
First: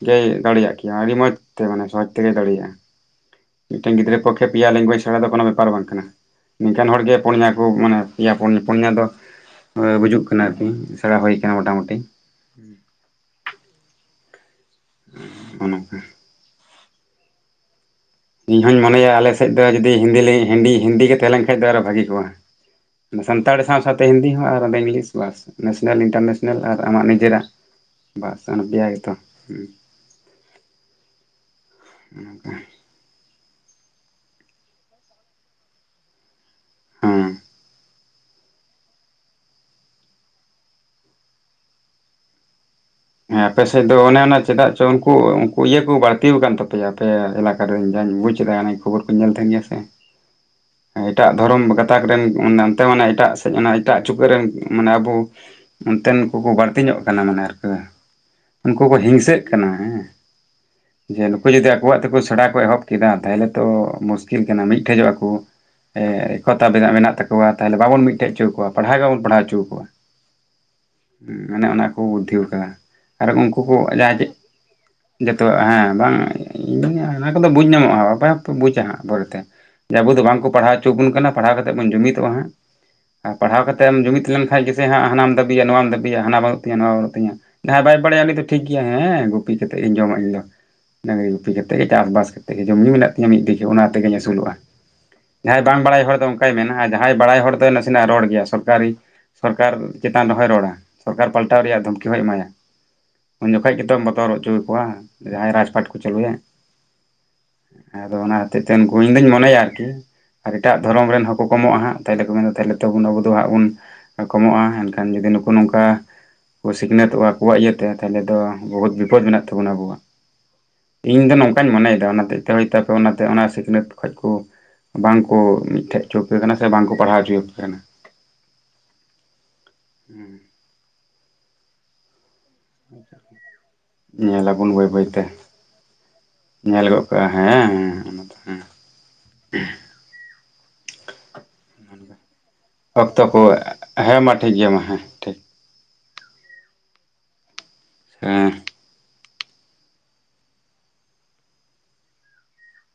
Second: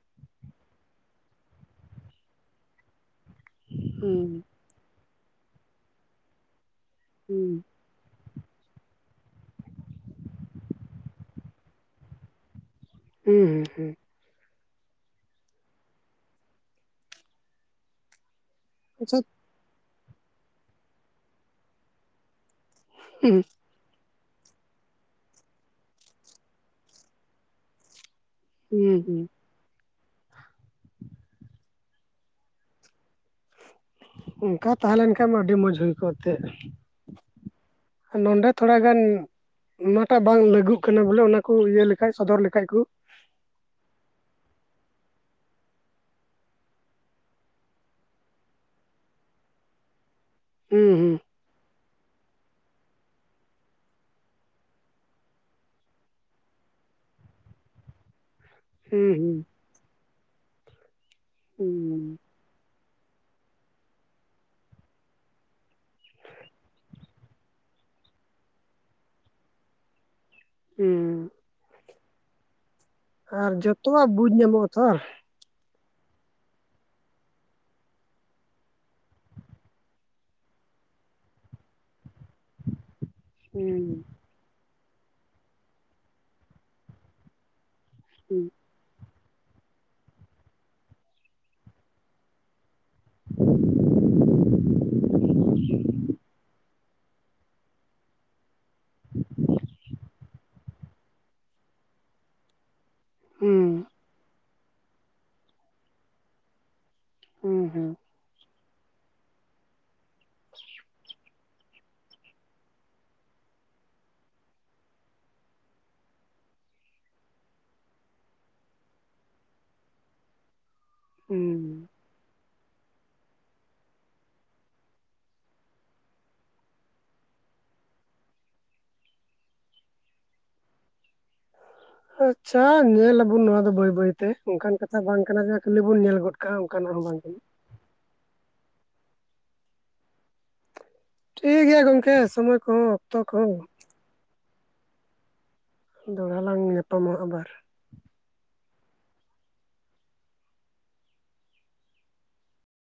ᱜᱮᱭ ᱫᱟᱲᱮᱭᱟᱜ ᱠᱮᱭᱟ ᱟᱹᱰᱤ ᱢᱚᱡᱽ ᱛᱮ ᱢᱟᱱᱮ ᱥᱚᱦᱚᱡᱽ ᱛᱮᱜᱮᱭ ᱫᱟᱲᱮᱭᱟᱜᱼᱟ ᱢᱤᱫᱴᱮᱱ ᱜᱤᱫᱽᱨᱟᱹ ᱦᱩᱸ ᱯᱚᱠᱷᱮ ᱯᱮᱭᱟ ᱞᱮᱝᱜᱩᱣᱮᱡᱽ ᱪᱷᱟᱲᱟ ᱫᱚ ᱠᱳᱚᱱᱳ ᱵᱮᱯᱟᱨ ᱵᱟᱝ ᱠᱟᱱᱟ ᱢᱮᱱᱠᱷᱟᱱ ᱦᱚᱲ ᱜᱮ ᱯᱩᱱᱭᱟ ᱦᱩᱸ ᱠᱚ ᱢᱟᱱᱮ ᱯᱮᱭᱟ ᱯᱩᱱᱭᱟ ᱫᱚ ᱵᱩᱡᱩᱜ ᱠᱟᱱᱟ ᱟᱨ ᱠᱤ ᱥᱮᱬᱟ ᱦᱩᱭ ᱟᱠᱟᱱᱟ ᱢᱚᱴᱟᱢᱩᱴᱤ ᱦᱩᱸ ᱻ [unintelligible] ᱤᱧ ᱦᱚᱧ ᱢᱚᱱᱮᱭᱟ ᱟᱪᱪᱷᱟ ᱟᱞᱮ ᱥᱮᱫ ᱫᱚ ᱡᱩᱫᱤ ᱦᱤᱱᱫᱤ ᱜᱮ ᱛᱟᱦᱮᱸ ᱞᱮᱱ ᱠᱷᱟᱱ ᱫᱚ ᱟᱨᱦᱚᱸ ᱵᱷᱟᱹᱜᱤ ᱠᱚᱜᱼᱟ ᱦᱩᱸ ᱥᱟᱱᱛᱟᱲ ᱥᱟᱶ ᱥᱟᱶᱛᱮ ᱦᱤᱱᱫᱤ ᱦᱚᱸ ᱟᱨ ᱟᱫᱚ ᱤᱝᱞᱤᱥ ᱵᱟᱥ ᱱᱮᱥᱱᱮᱞ ᱤᱱᱴᱟᱨᱱᱮᱥᱱᱮᱞ ᱟᱨ ᱟᱢᱟᱜ ᱱᱤᱡᱮᱨᱟᱜ ᱵᱟᱥ ᱡᱟᱦᱟᱱ ᱯᱤᱭᱟ ᱦᱩᱸ ᱜᱮᱛᱚ ᱦᱩᱸ [unintelligible] ᱚᱝᱠᱟ ᱛᱟᱦᱮᱸ ᱞᱮᱱᱠᱷᱟᱡ ᱢᱟ ᱟᱹᱰᱤ ᱢᱚᱸᱡᱽ ᱦᱩᱭ ᱠᱚᱜ ᱛᱮᱜ ᱦᱩᱸ ᱱᱚᱰᱮ ᱛᱷᱚᱲᱟᱜᱟᱱ ᱚᱱᱟᱴᱟᱜ ᱵᱟᱝ ᱞᱟᱹᱜᱩᱜ ᱠᱟᱱᱟ ᱵᱚᱞᱮ ᱚᱱᱟ ᱠᱚ ᱤᱭᱟᱹ ᱞᱮᱠᱷᱟᱡ ᱥᱚᱫᱚᱨ ᱞᱮᱠᱷᱟᱡ ᱠᱩ? ᱦᱮᱸ ᱟᱯᱮ ᱥᱮᱜ ᱫᱚ ᱚᱱᱮ ᱚᱱᱟ ᱪᱮᱫᱟᱜ ᱪᱚ ᱩᱱᱠᱩ ᱩᱱᱠᱩ ᱤᱭᱟᱹ ᱠᱚ ᱵᱟᱹᱲᱛᱤ ᱠᱟᱱ ᱛᱟᱯᱮᱭᱟ ᱟᱯᱮ ᱮᱞᱟᱠᱟ ᱚᱠᱟᱨᱤᱧ ᱡᱟᱧ ᱵᱩᱡᱽ ᱫᱟ ᱚᱱᱟ ᱠᱷᱚᱵᱚᱨ ᱠᱚᱧ ᱧᱮᱞ ᱛᱟᱦᱮᱱ ᱜᱮᱭᱟ ᱥᱮ ᱦᱩᱸ ᱦᱩᱸ ᱮᱴᱟᱜ ᱫᱷᱚᱨᱚᱢ ᱜᱟᱛᱟ ᱨᱮᱱ ᱚᱱᱛᱮ ᱢᱟᱱᱮ ᱮᱴᱟᱜ ᱥᱮᱫ ᱚᱱᱟ ᱮᱴᱟᱜ ᱪᱩᱠᱟᱹᱜ ᱨᱮᱱ ᱢᱟᱱᱮ ᱟᱵᱚ ᱚᱱᱛᱮᱱ ᱠᱚᱠᱚ ᱵᱟᱹᱲᱛᱤ ᱧᱚᱜ ᱠᱟᱱᱟ ᱢᱟᱱᱮ ᱟᱨ ᱠᱤ ᱩᱱᱠᱩ ᱠᱚ ᱦᱩᱸ ᱦᱤᱝᱥᱟᱹᱜ ᱠᱟᱱᱟ ᱦᱮᱸ ᱡᱮ ᱱᱩᱠᱩ ᱡᱩᱫᱤ ᱦᱩᱸ ᱟᱠᱚᱣᱟᱜ ᱦᱩᱸ ᱛᱮᱠᱚ ᱥᱮᱲᱟ ᱠᱚ ᱮᱦᱚᱵ ᱠᱮᱫᱟ ᱛᱟᱦᱚᱞᱮ ᱛᱚ ᱢᱩᱥᱠᱤᱞ ᱠᱟᱱᱟ ᱢᱤᱫ ᱴᱷᱮᱡᱚᱜ ᱟᱠᱩ ᱮ ᱠᱚᱛᱟᱵᱮᱱᱟᱜ ᱢᱮᱱᱟᱜ ᱛᱟᱠᱚᱣᱟ ᱛᱟᱦᱚᱞᱮ ᱵᱟᱵᱚᱱ ᱢᱤᱫᱴᱷᱮᱜ ᱪᱩ ᱠᱚᱣᱟ ᱯᱟᱲᱦᱟᱣ ᱜᱮ ᱵᱟᱵᱚᱱ ᱯᱟᱲᱦᱟᱜ ᱪᱩ ᱠᱚᱣᱟ ᱦᱩᱸ ᱢᱟᱱᱮ ᱚᱱᱟ ᱠᱚ ᱵᱩᱫᱽᱫᱷᱤ ᱳᱰᱳᱝ- ᱟᱭ ᱟᱨ ᱡᱚᱛᱚᱣᱟᱜ ᱵᱩᱡᱽ ᱧᱟᱢᱚᱜᱼᱟ ᱛᱚ ᱡᱚᱛᱚᱣᱟᱜ ᱦᱮᱸ ᱵᱟᱝ ᱤᱧ ᱚᱱᱟ ᱠᱚᱫᱚ ᱵᱩᱡᱽ ᱧᱟᱢᱚᱜᱼᱟ ᱟᱯᱮ ᱦᱚᱸᱯᱮ ᱵᱩᱡᱟ ᱦᱟᱸᱜ ᱯᱚᱨᱮ ᱛᱮ ᱡᱮ ᱟᱵᱚ ᱫᱚ ᱵᱟᱝᱠᱚ ᱯᱟᱲᱦᱟᱣ ᱪᱚᱣᱟ ᱵᱚᱱ ᱠᱟᱱᱟ ᱯᱟᱲᱦᱟᱣ ᱛᱮᱫ ᱵᱩᱱ ᱡᱩᱢᱤᱫᱚᱜᱼᱟ ᱦᱟᱸᱜ ᱟᱨ ᱯᱟᱲᱦᱟᱣ ᱠᱟᱛᱮ ᱦᱩᱸ ᱮᱢ ᱡᱩᱢᱤᱫ ᱞᱮᱝᱠ ᱥᱮ ᱡᱩᱫᱤ ᱦᱟᱸᱜ ᱦᱟᱱᱟᱢ ᱫᱟᱹᱵᱤᱭᱟ ᱱᱚᱣᱟᱢ ᱫᱟᱹᱵᱤᱭᱟ ᱦᱟᱱᱟ ᱵᱟᱹᱱᱩᱜ ᱛᱤᱧᱟᱹ ᱱᱚᱣᱟ ᱵᱟᱱᱩᱜ ᱛᱤᱧᱟ ᱡᱟᱦᱟᱸᱭ ᱵᱟᱭ ᱵᱟᱲᱟᱭᱟ ᱩᱱᱤ ᱫᱚ ᱦᱩᱸ ᱴᱷᱤᱠ ᱜᱮᱭᱟ ᱦᱮᱸ ᱜ ᱜᱩᱯᱤ ᱠᱟᱛᱮ ᱤᱧ ᱡᱚᱢᱟ ᱤᱧᱫᱚ ᱰᱟᱝᱨᱤ ᱜᱩᱯᱤ ᱠᱟᱛᱮ ᱜᱮ ᱪᱟᱥᱵᱟᱥ ᱛᱮᱜᱮ ᱡᱚᱢ ᱧᱩ ᱢᱮᱱᱟᱜ ᱛᱤᱧᱟᱹ ᱢᱤᱫ ᱵᱤᱜᱷᱟᱹ ᱚᱱᱟ ᱛᱮᱜᱮᱧ ᱟᱹᱥᱩᱞᱚᱜᱼᱟ ᱡᱟᱦᱟᱸᱭ ᱵᱟᱝ ᱵᱟᱲᱟᱭ ᱦᱚᱲ ᱫᱚ ᱚᱝᱠᱟᱭ ᱢᱮᱱᱟ ᱟᱨ ᱡᱟᱦᱟᱸᱭ ᱵᱟᱲᱟᱭ ᱦᱚᱲ ᱫᱚ ᱱᱟᱥᱮᱱᱟᱜ ᱨᱚᱲ ᱜᱮᱭᱟ ᱥᱚᱨᱠᱟᱨᱤ ᱥᱚᱨᱠᱟᱨ ᱪᱮᱛᱟᱱ ᱨᱮᱦᱚᱭ ᱨᱚᱲᱟ ᱥᱚᱨᱠᱟᱨ ᱯᱟᱞᱴᱟᱣ ᱨᱮᱭᱟᱜ ᱫᱷᱩᱢᱠᱤ ᱦᱚᱸᱭ ᱮᱢᱟᱭᱟ ᱩᱱ ᱦᱩᱸ ᱡᱚᱠᱷᱚᱱ ᱜᱮᱛᱚ ᱵᱟ ᱛᱚᱨ ᱚᱪᱩᱭᱮᱜ ᱠᱚᱣᱟ ᱡᱟᱦᱟᱸᱭ ᱨᱟᱡᱽᱯᱟᱴ ᱠᱚ ᱪᱟᱹᱞᱩᱭᱟ᱾ ᱦᱩᱸ ᱦᱩᱸ᱾ ᱟᱫᱚ ᱚᱱᱟ ᱦᱚᱛᱮᱡ ᱛᱮ ᱩᱱᱠᱩ ᱤᱧ ᱫᱩᱧ ᱢᱚᱱᱮᱭᱟ ᱟᱨᱠᱤ ᱟᱨ ᱮᱴᱟᱜ ᱫᱷᱚᱨᱚᱢ ᱨᱮᱱ ᱦᱚ ᱠᱚ ᱠᱚᱢᱚᱜᱼᱟ ᱦᱟᱸᱜ ᱛᱟᱦᱚᱞᱮ ᱠᱚ ᱢᱮᱱᱫᱟ ᱛᱟᱦᱚᱞᱮ ᱛᱚ ᱟᱵᱚ ᱢᱟ ᱟᱵᱚ ᱫᱚ ᱦᱟᱸᱜ ᱵᱚᱱ ᱠᱚᱢᱚᱜᱼᱟ ᱮᱱᱠᱷᱟᱱ ᱡᱩᱫᱤ ᱱᱩᱠᱩ ᱱᱚᱝᱠᱟ ᱠᱚ ᱥᱤᱠᱷᱱᱟᱹᱛᱚᱜᱼᱟ ᱟᱠᱚᱣᱟᱜ ᱤᱭᱟᱹ ᱛᱮ ᱛᱟᱦᱚᱞᱮ ᱫᱚ ᱵᱚᱦᱩᱛ [inaudible] ᱢᱮᱱᱟᱜ ᱛᱟᱵᱚᱱᱟ ᱟᱵᱚᱣᱟᱜ, ᱤᱧ ᱫᱚ ᱦᱩᱸ ᱱᱚᱝᱠᱟᱧ ᱢᱚᱱᱮᱭ ᱮᱫᱟ ᱚᱱᱟ ᱛᱮ᱾ ᱛᱚ ᱦᱩᱭ ᱛᱟᱠᱚ ᱚᱱᱟ ᱛᱮ ᱚᱱᱟ ᱥᱤᱠᱷᱱᱟᱹᱛ ᱠᱷᱚᱡ ᱠᱚ ᱵᱟᱝ ᱠᱚ ᱢᱤᱜᱴᱷᱮᱡ ᱪᱚ ᱟᱠᱩ ᱠᱟᱱᱟ ᱥᱮ ᱵᱟᱝ ᱠᱚ ᱯᱟᱲᱦᱟᱣ ᱪᱚ ᱟᱠᱩ ᱠᱟᱱᱟ᱾ ᱦᱩᱸ᱾ [inaudible] ᱪᱷᱟ ᱧᱮᱞ ᱟᱵᱩᱱ ᱱᱚᱣᱟ ᱫᱚ ᱵᱟᱹᱭ ᱵᱟᱹᱭᱛᱮ ᱧᱮᱞᱟᱵᱚᱱ ᱚᱱᱠᱟᱱ ᱵᱟᱹᱭ ᱠᱟᱛᱷᱟ ᱵᱟᱹᱭᱛᱮ ᱵᱟᱝ ᱠᱟᱱᱟ ᱡᱮ ᱠᱷᱟᱹᱞᱤ ᱵᱚᱱ ᱧᱮᱞ ᱜᱚᱫ ᱠᱟᱜᱼᱟ ᱧᱮᱞ ᱚᱱᱠᱟᱱᱟᱜ ᱦᱚᱸ ᱜᱚᱫ ᱵᱟᱝ ᱠᱟᱜᱼᱟ ᱠᱟᱱᱟ᱾ ᱦᱮᱸ ᱚᱱᱟ ᱫᱚ ᱦᱮᱸ ᱴᱷᱤ ᱜᱮᱭᱟ ᱜᱚᱝᱠᱮ ᱥᱚᱢᱚᱭ ᱠᱚᱦᱚᱸ ᱚᱠᱛᱚ ᱠᱚ ᱠᱚᱦᱚᱸ ᱦᱮᱸ ᱢᱟ ᱴᱷᱤᱠ ᱜᱮᱭᱟ ᱢᱟ ᱦᱮᱸ᱾ ᱴᱷᱤᱠ ᱫᱚᱲᱦᱟ ᱞᱟᱝ ᱧᱟᱯᱟᱢᱟ ᱟᱵᱟᱨ᱾ ᱦᱩᱸ᱾